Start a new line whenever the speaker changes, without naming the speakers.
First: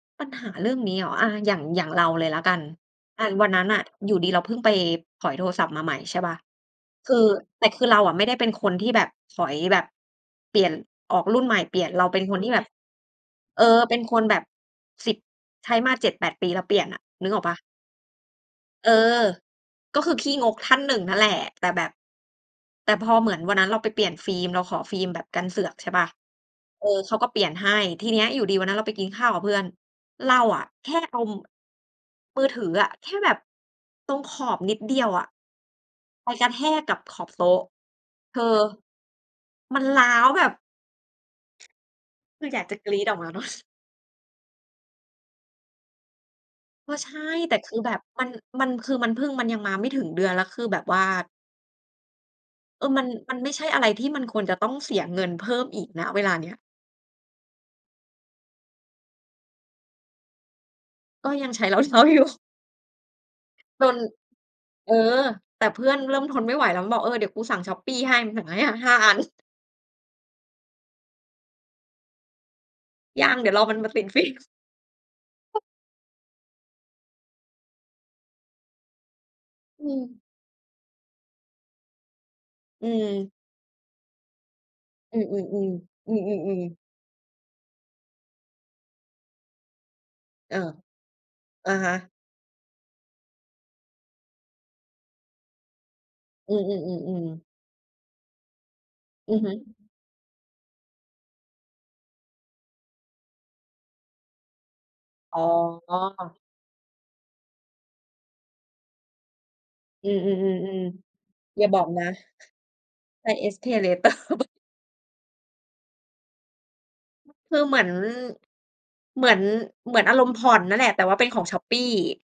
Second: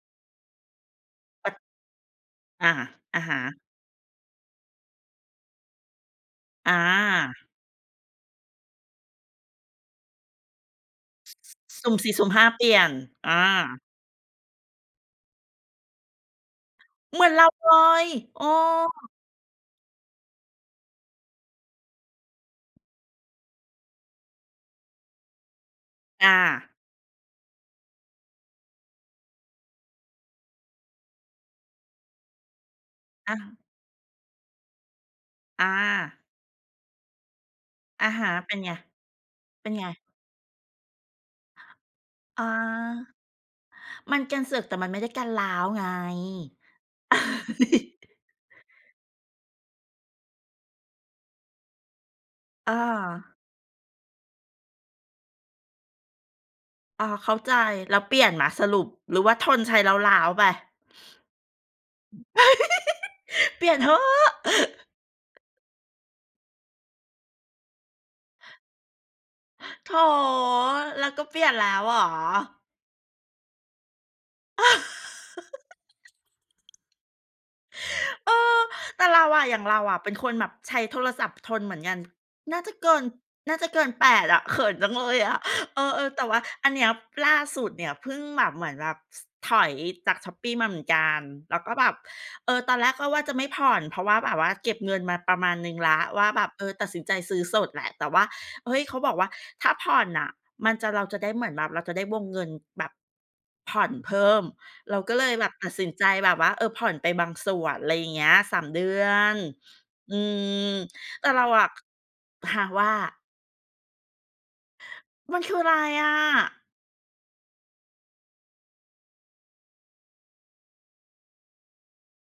ปัญหาเรื่องนี้เหรอ? อ่า อย่าง อย่างเราเลยแล้วกัน
อา อะ
อ่า
ฮ
วัน
ะ
นั้นน่ะ อยู่ดี ๆ เราเพิ่งไปถอยโทรศัพท์มาใหม่ ใช่เปล่า
อ
คือ
า
แต่คือเราอะไม่ได้เป็นคนที่แบบถอยแบบ เปลี่ยน ออกรุ่นใหม่ เปลี
ส
่ย
ุ
น
่ม
เร
ส
า
ี่
เป็
สุ
น
่ม
ค
ห
น
้า
ที่แ
เ
บ
ป
บ
ลี่ยน อ
เออ
า
เป็นคนแบบ 10 ใช้มา 7-8 ปีแล้วเปลี่ยนน่ะ
เหมื
นึ
อน
กอ
เร
อก
า
เปล่า?
เลย เออ
เออ ก็คือขี้งกท่านหนึ่งนั่นแหละ แต่แบบ แต่พอเหมือนวันนั้นเราไปเปลี่ยนฟิล์ม เราขอฟิล์มแบบกันเสือก ใช่เปล่า
อา
เออ เขาก็เปลี่ยนให้ ทีเนี้ยอยู่ดีวันนั้นเราไปกินข้าวกับเพื่อน เราอะแค่เอา มือถืออะ แค่แบ
อ
บ
ะ
ตรงขอบนิดเดียวอะ
อา
ไปกระแทกกับขอบโต๊ะ
อะฮะ
เธอ
เป็นไง? เป็น
มั
ไ
น
ง?
ร้าวแบบ
อ
ค
า
ืออยากจะกรี๊ดออกมาเนาะ
มันกันเสือก แต่มันไม่ได้กันร้าวไง
ก็ใช่ แต่คือแบบมัน มันคือ มันเพิ่ง มันยังมาไม่ถึงเดือน แล้วคือแบบว่า
อ
เออ มัน ม
า
ันไม่ใช่อะไร ที่มันควรจะต้องเสียเงินเพิ่มอีก ณ เวลาเนี้ย
อ้อ เข้าใจ แล้วเปลี่ยนไหม? สรุป หรือว่าทนใช้ร้าว ๆ ไป?
ก็ยังใช้ ร้าว ๆ อยู่
เปลี่ยน
จ
เถ
น
อะ
เออ! แต่เพื่อนเริ่มทนไม่ไหว แล้วมันบอก "เออ เดี๋ยวกูสั่งช้อปปี้ให้" มันสั่งให้ 5- 5 อัน
โถ แล้วก็เปลี่ยนแล้วเหรอ?
ยัง เดี๋ยวรอมันมาติด ฟิล์ม
เออ แต่เราอะ อย่างเรา
อื
อะเป็
ม
นคนแบบใช้โทรศัพท์ทนเหมือนกัน น่าจะ
อื
เกิน
ม
น่าจะเกิน 8 อะ เขินจังเล
อื
ย
ม
อะ เอ
ๆ ๆ อ
อ
ื
ๆ แต่ว่า
อ
อั
ๆ
น
ๆ
เนี้ย ล่าสุดเนี่ย เพิ่งแบบเหมือนแบบ ถอยจากช้อปปี้
เออ
มาเหมือนกัน แล้ว
อ
ก็
ะ
แบ
ฮ
บ
ะ
เออ ตอนแรกก็ว่าจะไม่ผ่อน เพราะว่าแบบว่า เก็บเงินมาประมาณหนึ่งแล้วว่าแบบ
อื
เออ ตัดสินใจ
ม
ซ
ๆ
ื้อ
ๆ ๆ
สดแหละ แต่ว่า เฮ้ย! เขาบอกว่า
อือฮึ
ถ้าผ่อนน่ะ มันจะ เราจะได้ เหมือนแบบเราจะได้วงเงินแบบ ผ่อนเพิ่ม เราก็เลย
อ๋
แบบตัดสินใจแบ
อ
บว่า เออ ผ่อนไปบางส่วน อะไรอย่างเงี้ย 3 เดือน
อื
อืม
ม ๆ ๆ
แต่เรา
ๆ อ
อ
ย่
ะ
าบอกนะ
ค่ะว่า?
ใช้ SPayLater
มันคืออะไรอะ?
คือเหมือน เหมือน เหมือนอารมณ์ผ่อนนั่นแหละ แต่ว่าเป็นของช้อปปี้